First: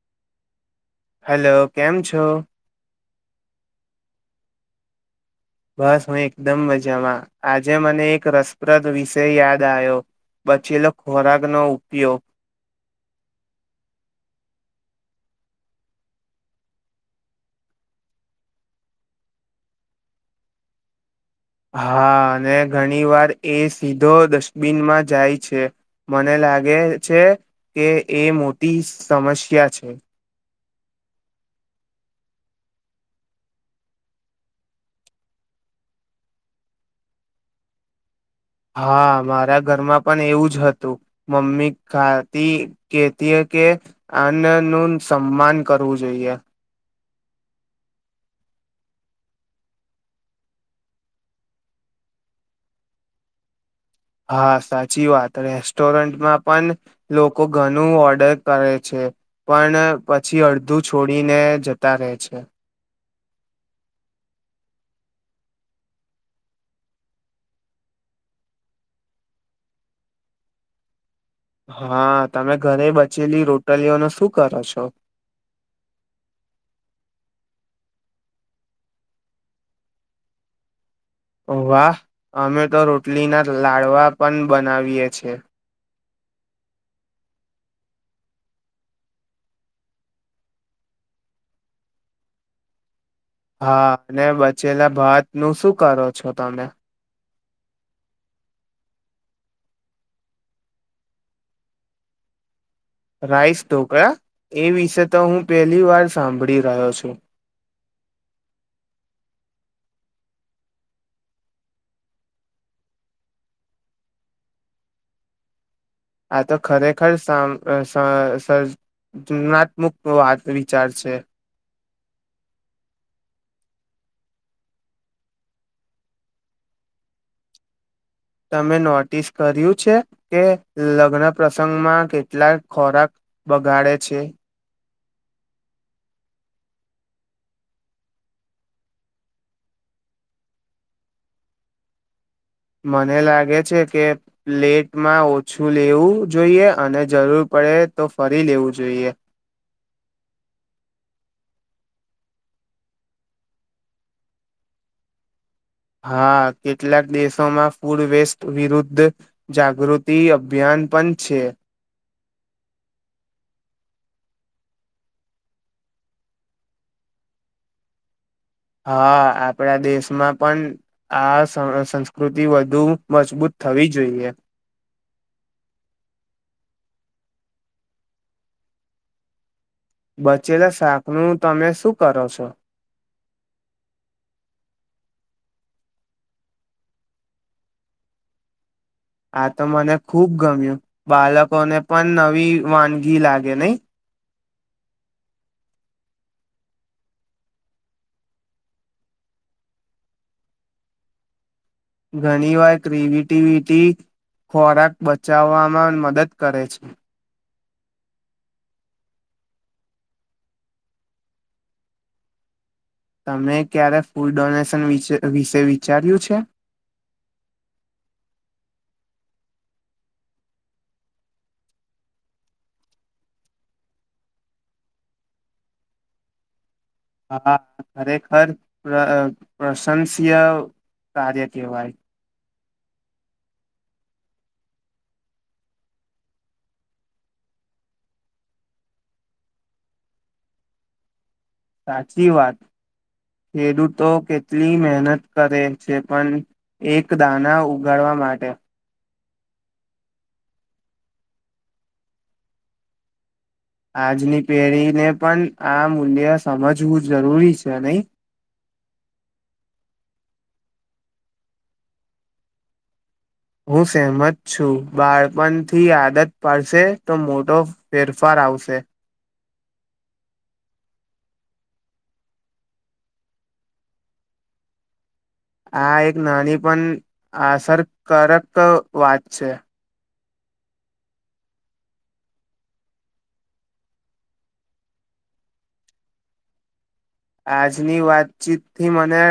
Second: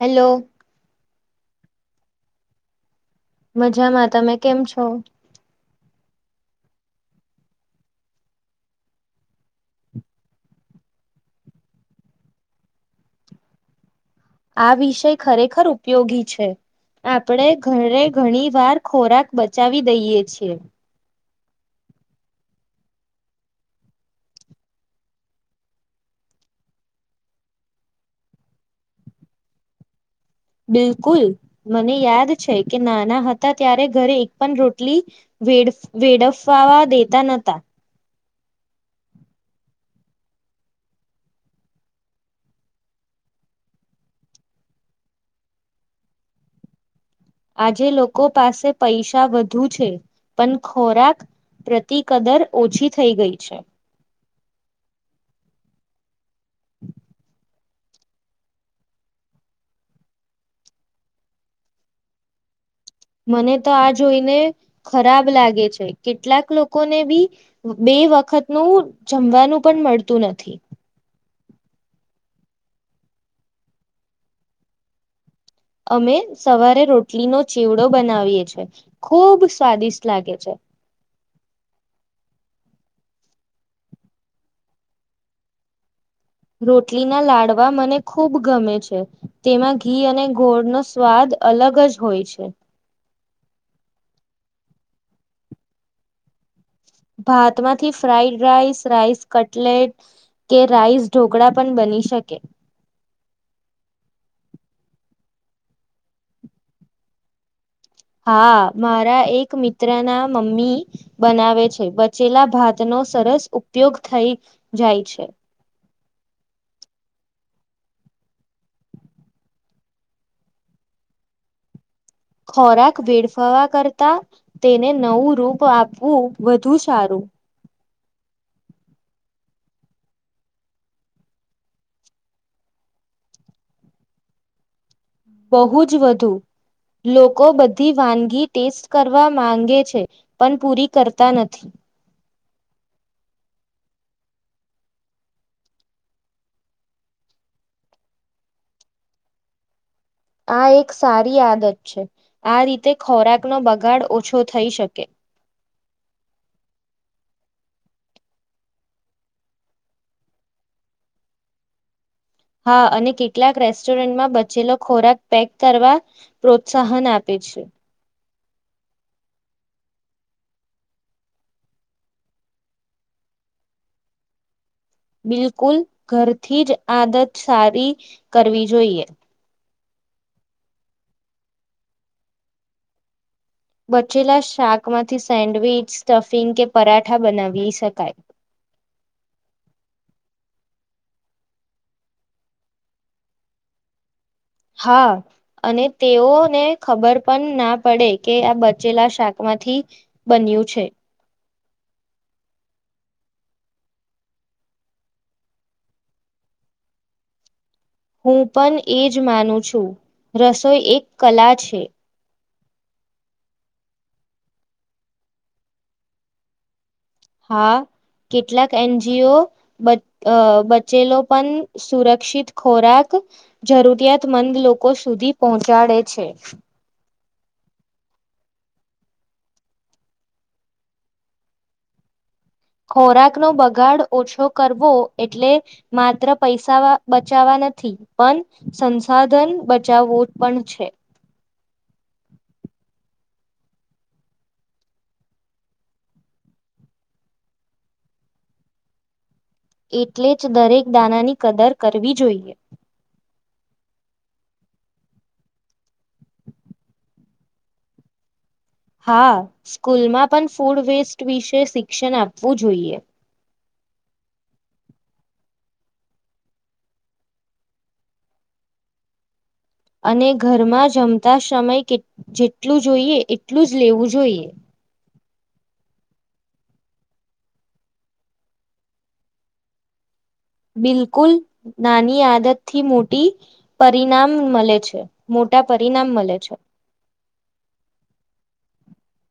Hello hello કેમ છો મજામાં તમે કેમ છો બસ હું એકદમ મજામાં આજે મને એક રસપ્રદ વિષય યાદ આયો બચેલો ખોરાકનો ઉપયોગ. આ વિષય ખરેખર ઉપયોગી છે આપણે ઘરે ઘણી વાર ખોરાક બચાવી દઈએ છીએ. હા અને ઘણી વાર એ સીધો ડસ્ટબિનમાં જાય છે મને લાગે છે કે એ મોટી સમસ્યા છે. બિલકુલ મને યાદ છે કે નાના હતા ત્યારે ઘરે એક પણ રોટલી વેડ વેડફવા દેતા નતા. હા મારા ઘરમાં પણ એવું જ હતું મમ્મી ખાતી કેતી કે અન્નનું સન્માન કરવું જોઈએ. આજે લોકો પાસે પૈસા વધુ છે પણ ખોરાક પ્રતિ કદર ઓછી થઈ ગઈ છે. હા સાચી વાત રેસ્ટોરન્ટમાં પણ લોકો ઘણું ઓર્ડર કરે છે પણ પછી અડધું છોડીને જતા રહે છે. મને તો આ જોઈને ખરાબ લાગે છે કેટલાક લોકોને બી બે વખતનું જમવાનું પણ મળતું નથી. હા તમે ઘરે બચેલી રોટલીઓનો શું કરો છો. અમે સવારે રોટલીનો ચીવડો બનાવીએ છે ખૂબ સ્વાદિષ્ટ લાગે છે. વાહ અમે તો રોટલીના લાડવા પણ બનાવીએ છેએ. રોટલીના લાડવા મને ખૂબ ગમે છે તેમાં ઘી અને ગોળનો સ્વાદ અલગ જ હોય છે. હા અને બચેલા ભાત નું શું કરો છો તમે. ભાતમાંથી ફ્રઇડ રાઈસ રાઈસ કટલેટ કે રાઈસ ઢોકળા પણ બની શકે. રાઈસ ઢોકળા એ વિશે તો હું પહેલી વાર સાંભળી રહ્યો છું. હા મારા એક મિત્ર ના મમ્મી બનાવે છે બચેલા ભાતનો સરસ ઉપયોગ થઈ જાય છે. આ તો ખરેખર સ સ સજ સજનાત્મક વાત વિચાર છે. ખોરાક વેડફાવા કરતા તેને નવું રૂપ આપવું વધુ સારું. તમે નોટિસ કર્યું છે કે લગ્ન પ્રસંગમાં કેટલા ખોરાક બગાડે છે. બહુ જ વધુ લોકો બધી વાનગી ટેસ્ટ કરવા માંગે છે પણ પૂરી કરતા નથી. મને લાગે છે કે પ્લેટમાં ઓછું લેવું જોઈએ અને જરૂર પડે તો ફરી લેવું જોઈએ. આ એક સારી આદત છે આ રીતે ખોરાકનો બગાડ ઓછો થઈ શકે. હા કેટલાક દેશોમાં ફૂડ વેસ્ટ વિરુદ્ધ જાગૃતિ અભિયાન પણ છે. હા અને કેટલાક રેસ્ટોરન્ટમાં બચેલો ખોરાક પેક કરવા પ્રોત્સાહન આપે છે. હા આપણા દેશમાં પણ આ સસંસ્કૃતિ વધુ મજબૂત થવી જોઈએ. બિલકુલ ઘરથી જ આદત સારી કરવી જોઈએ. બચેલા શાકનું તમે શું કરો છો. બચેલા શાકમાંથી સેન્ડવીિચ સ્ટફિંગ કે પરાઠા બનાવી શકાય. આ તો મને ખૂબ ગમ્યું બાળકોને પણ નવી વાનગી લાગે નહી. હા અને તેઓને ખબર પણ ના પડે કે આ બચેલા શાકમાંથી બન્યું છે. ઘણીવાર ક્રિએટિવિટી ખોરાક બચાવવામાં મદદ કરે છે. હું પણ એ જ માનું છું રસોઈ એક કલા છે. તમે ક્યારે ફૂડ ડોનેશન વિશે વિશે વિચાર્યું છે. હા કેટલાક એનજીઓ બચે અ બચેલો પણ સુરક્ષિત ખોરાક જરૂરિયાતમંદ લોકો સુધી પહોંચાડે છે. હા ખરેખર પશ પ્રશંસીય કાર્ય કેવાય. ખોરાકનો બગાડ ઓછો કરવો એટલે માત્ર પૈસા બચાવવા નથી પણ સંસાધન બચાવવું પણ છે. સાચી વાત ખેડૂતો કેટલી મહેનત કરે છે પણ એક દાના ઉગાડવા માટે. એટલે જ દરેક દાનાની કદર કરવી જોઈએ. આજની પેઢીને પણ આ મૂલ્ય સમજવું જરૂરી છે નહી. હા સ્કૂલમાં પણ ફૂડ વેસ્ટ વિશે શિક્ષણ આપવું જોઈએ. હું સહમત છું બાળપણથી આદત પાડશે તો મોટો ફેરફાર આવશે. અને ઘરમાં જમતા સમય કેટ જેટલું જોઈએ એટલું જ લેવું જોઈએ. આ એક નાની પણ અસરકારક વાત છે. બિલકુલ નાની આદતથી મોટી પરિણામ મળે છે મોટા પરિણામ મળે છે. આજની વાતચીતથી મને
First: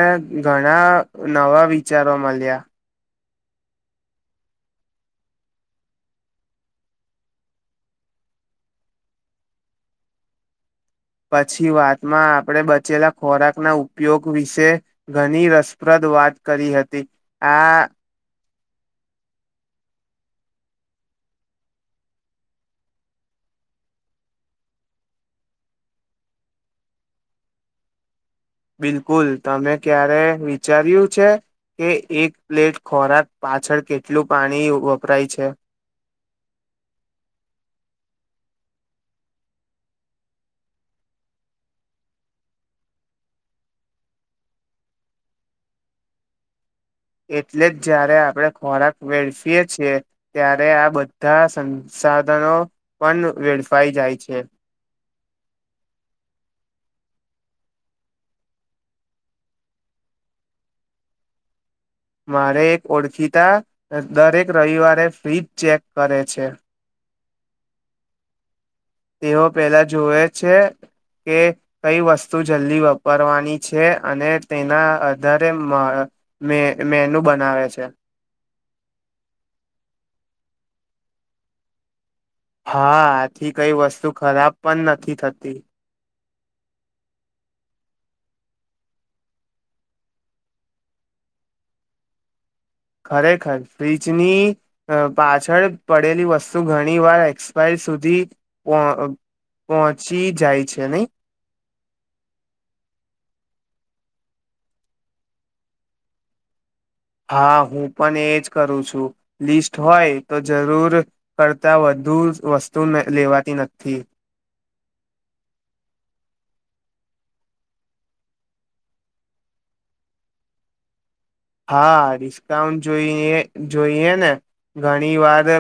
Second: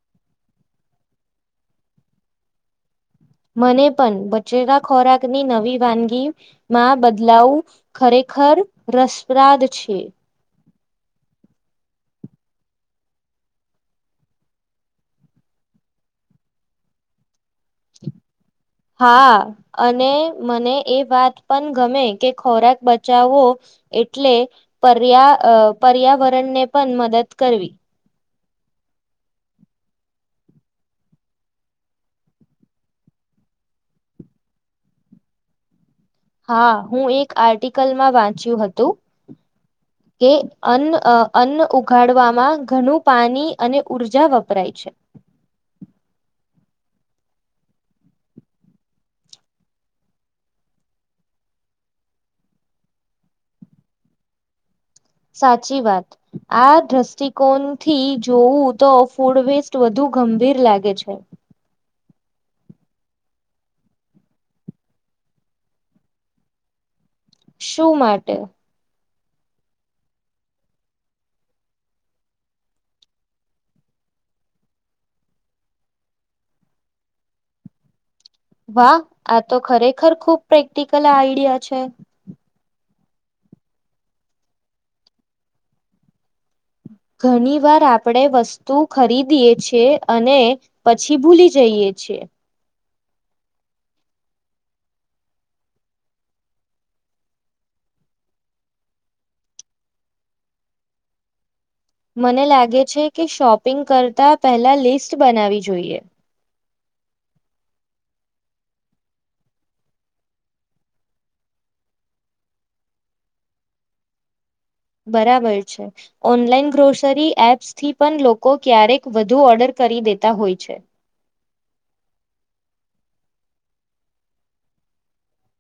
ઘણા નવા વિચારો મળ્યા. મને પણ બચેલા ખોરાકની નવી વાનગી માં બદલાવ ખરેખર રસપ્રાદ છે. પછી વાતમાં આપણે બચેલા ખોરાકના ઉપયોગ વિશે ઘણી રસપ્રદ વાત કરી હતી. આ [unintelligible] હા અને મને એ વાત પણ ગમે કે ખોરાક બચાવવો એટલે પર્યા અ પર્યાવરણને પણ મદદ કરવી. બિલકુલ તમે ક્યારે વિચાર્યું છે કે એક પ્લેટ ખોરાક પાછળ કેટલું પાણી વપરાય છે. હા હું એક આર્ટિકલમાં વાંચ્યું હતું કે અન્ન અન્ન ઉઘાડવામાં ઘણું પાણી અને ઉઊર્જા વપરાય છે એટલે જ જ્યારે આપણે ખોરાક વેડફીએ છેીએ ત્યારે આ બધા સંસાધનો પણ વેડફાઈ જાય છે સાચી વાત આ દ્રષ્ટિકોણથી જોવું તો ફૂડ વેસ્ટ વધુ ગંભીર લાગે છે મારે એક ઓળખીતા દરેક રવિવારે ફ્રિજ ચેક કરે છે શું માટે તેઓ પહેલા જોવે છે કે કઈ વસ્તુ જલ્દી વાપરવાની છે અને તેના આધારે મે મેનુ બનાવે છે વાહ આ તો ખરેખર ખુબ પ્રેક્ટિકલ આઈડિયા છે હા આથી કઈ વસ્તુ ખરાબ પણ નથી થતી ઘણી વાર આપણે વસ્તુ ખરીદીએ છેએ અને પછી ભૂલી જઈએ છેએ ખરેખર ફ્ર્રીજની પાછળ પડેલી વસ્તુ ઘણી વાર એક્સપાયર સુધી પહોંચી જાય છે નહી મને લાગે છે કે શોપિંગ કરતાં પહેલા લિસ્ટ બનાવી જોઈએ હા હું પણ એ જ કરું છું લિસ્ટ હોય તો જરૂર કરતા વધુ વસ્તુ લેવાતી નથી બરાબર છે ઓનલાઈન ગ્રોસરી એપ્સથી પણ લોકો ક્યારેક વધુ ઓર્ડર કરી દેતા હોય છે હા ડિસ્કાઉન્ટ જોઈએ જોઈએ ને ઘણી વાર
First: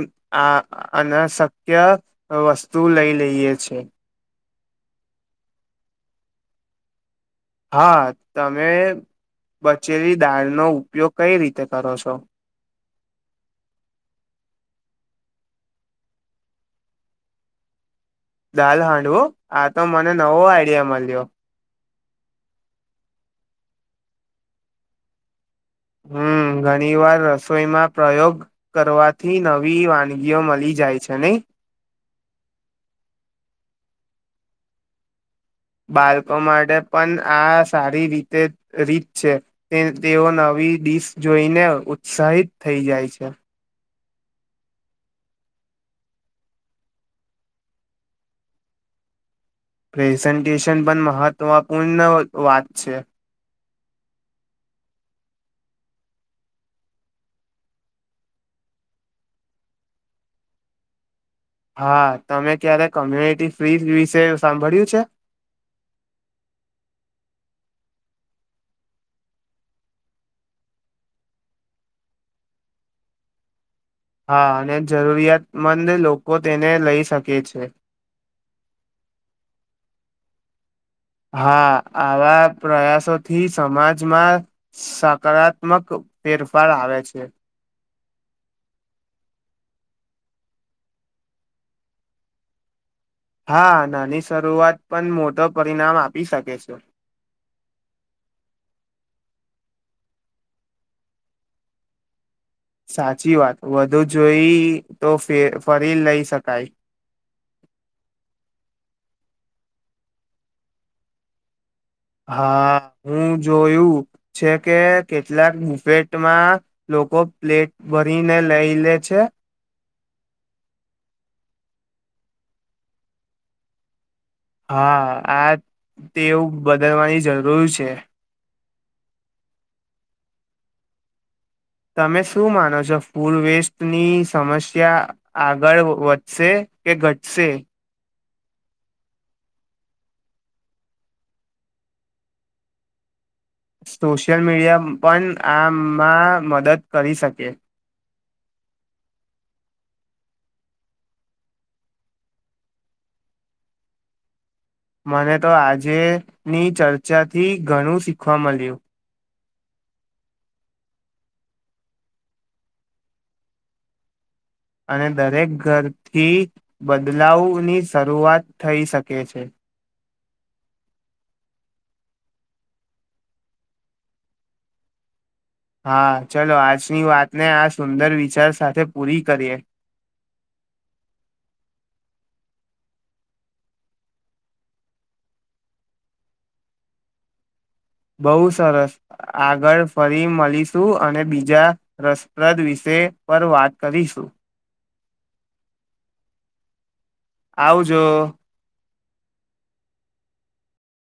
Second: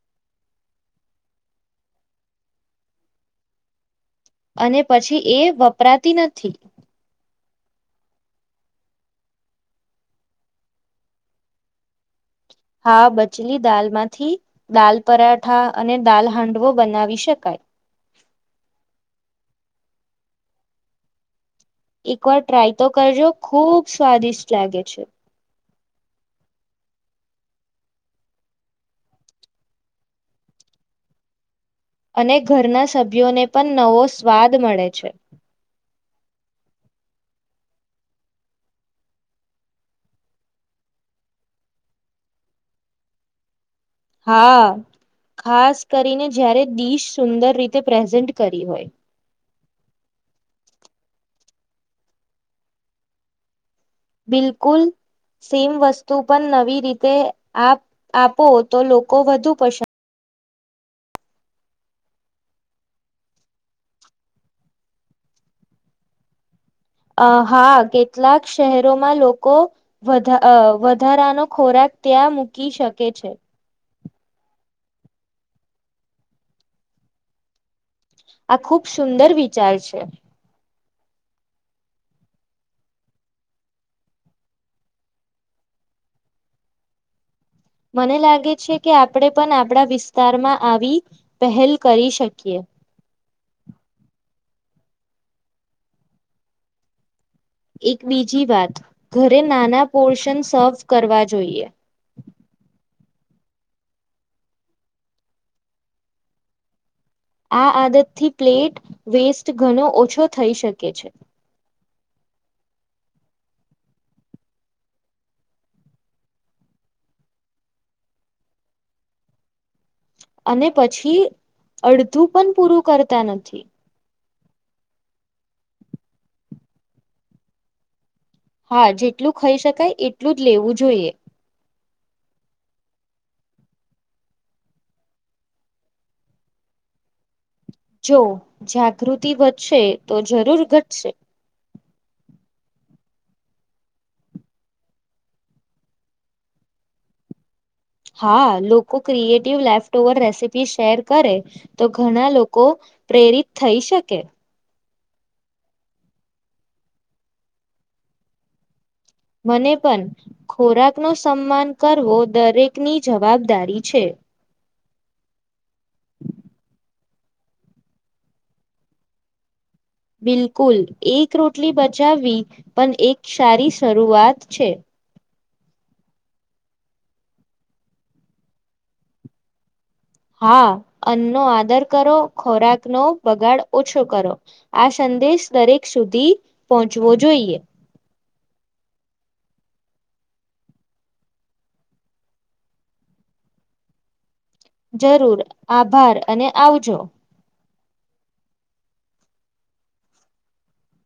આ અનાશક્ય વસ્તુ લઈ લઈએ છે અને પછી એ વપરાતી નથી હા તમે બચેલી દાળનોો ઉપયોગ કઈ રીતે કરો છો હા બચલી દાલ માંથી દાલ પરાઠા અને દાલ હાંડવો બનાવી શકાય દાલ હાંડવું આ તો મને નવો આઈડિયા મળ્યો એક વાર ટ્રાય તો કરજો ખુબ સ્વાદિષ્ટ લાગે છે હમ ઘણી વાર રસોઈમાં પ્રયોગ કરવાથી નવી વાનગીઓ મળી જાય છે નહી અને ઘરના સભ્યોને પણ નવો સ્વાદ મળે છે બાળકો માટે પણ આ સારી રીતે રીત છે તેઓ નવી ડીશ જોઈને ઉત્સાહિત થઈ જાય છે હા ખાસ કરીને જયારે દિશ સુંદર રીતે પ્રેઝન્ટ કરી હોય પ્રેઝન્ટેશન પણ મહત્વપૂર્ણ વાત છે બિલકુલ સેમ વસ્તુ પણ નવી રીતે આપ આપો તો લોકો વધુ પસંદ હા તમે ક્યારે કોમ્યુનિટી ફ્રી વિશે સાંભળ્યું છે અ હા કેટલાક શહેરોમાં લોકો વધારાનો ખોરાક ત્યાં મૂકી શકે છે હા અને જરૂરિયાતમંદ લોકો તેને લઈ શકે છે આ ખુબ સુંદર વિચાર છે હા આવા પ્રયાસોથી સમાજમાં સકારાત્મક ફેરફાર આવે છે મને લાગે છે કે આપણે પણ આપણા વિસ્તારમાં આવી પહેલ કરી શકીએ હા નાની શરૂઆત પણ મોટો પરિણામ આપી શકે છે એક બીજી વાત ઘરે નાના પોર્શન સર્વ કરવા જોઈએ સાચી વાત વધુ જોઈ તો ફરી લઈ શકાય આ આદતથી પ્લેટ વેસ્ટ ઘણો ઓછો થઈ શકે છે હા હું જોયું છે કે કેટલાક મુફેટમાં લોકો પ્લેટ ભરીને લઈ લે છે અને પછી અડધું પણ પૂરું કરતા નથી હા આ તેવું બદલવાની જરૂર છે હા જેટલું ખાઈ શકાય એટલું જ લેવું જોઈએ તમે શું માનો છો ફૂડ વેસ્ટની સમસ્યા આગળ વધશે કે ઘટશે જો જાગૃતિ વધશે તો જરૂર ઘટશે સોશિયલ મીડિયા પણ આમાં મદદ કરી શકે હા લોકો creative leftover recipe share કરે તો ઘણા લોકો પ્રેરિત થઈ શકે મને તો આજેની ચર્ચાથી ઘણું શીખવા મળ્યું મને પણ ખોરાકનો સન્માન કરવો દરેકની જવાબદારી છે અને દરેક ઘરથી બદલાવની શરૂઆત થઈ શકે છે બિલકુલ એક રોટલી બચાવવી પણ એક સારી શરૂઆત છે હા ચલો આજની વાતને આ સુંદર વિચાર સાથે પૂરી કરીએ હા અન્નનો આદર કરો ખોરાકનોો બગાડ ઓછો કરો આ સંદેશ દરેક સુધી પહોંચવો જોઈએ બહુ સરસ આગળ ફરી મળીશું અને બીજા રસપ્રદ વિશે પર વાત કરીશું. જરૂર આભાર અને આવજો. આવજો.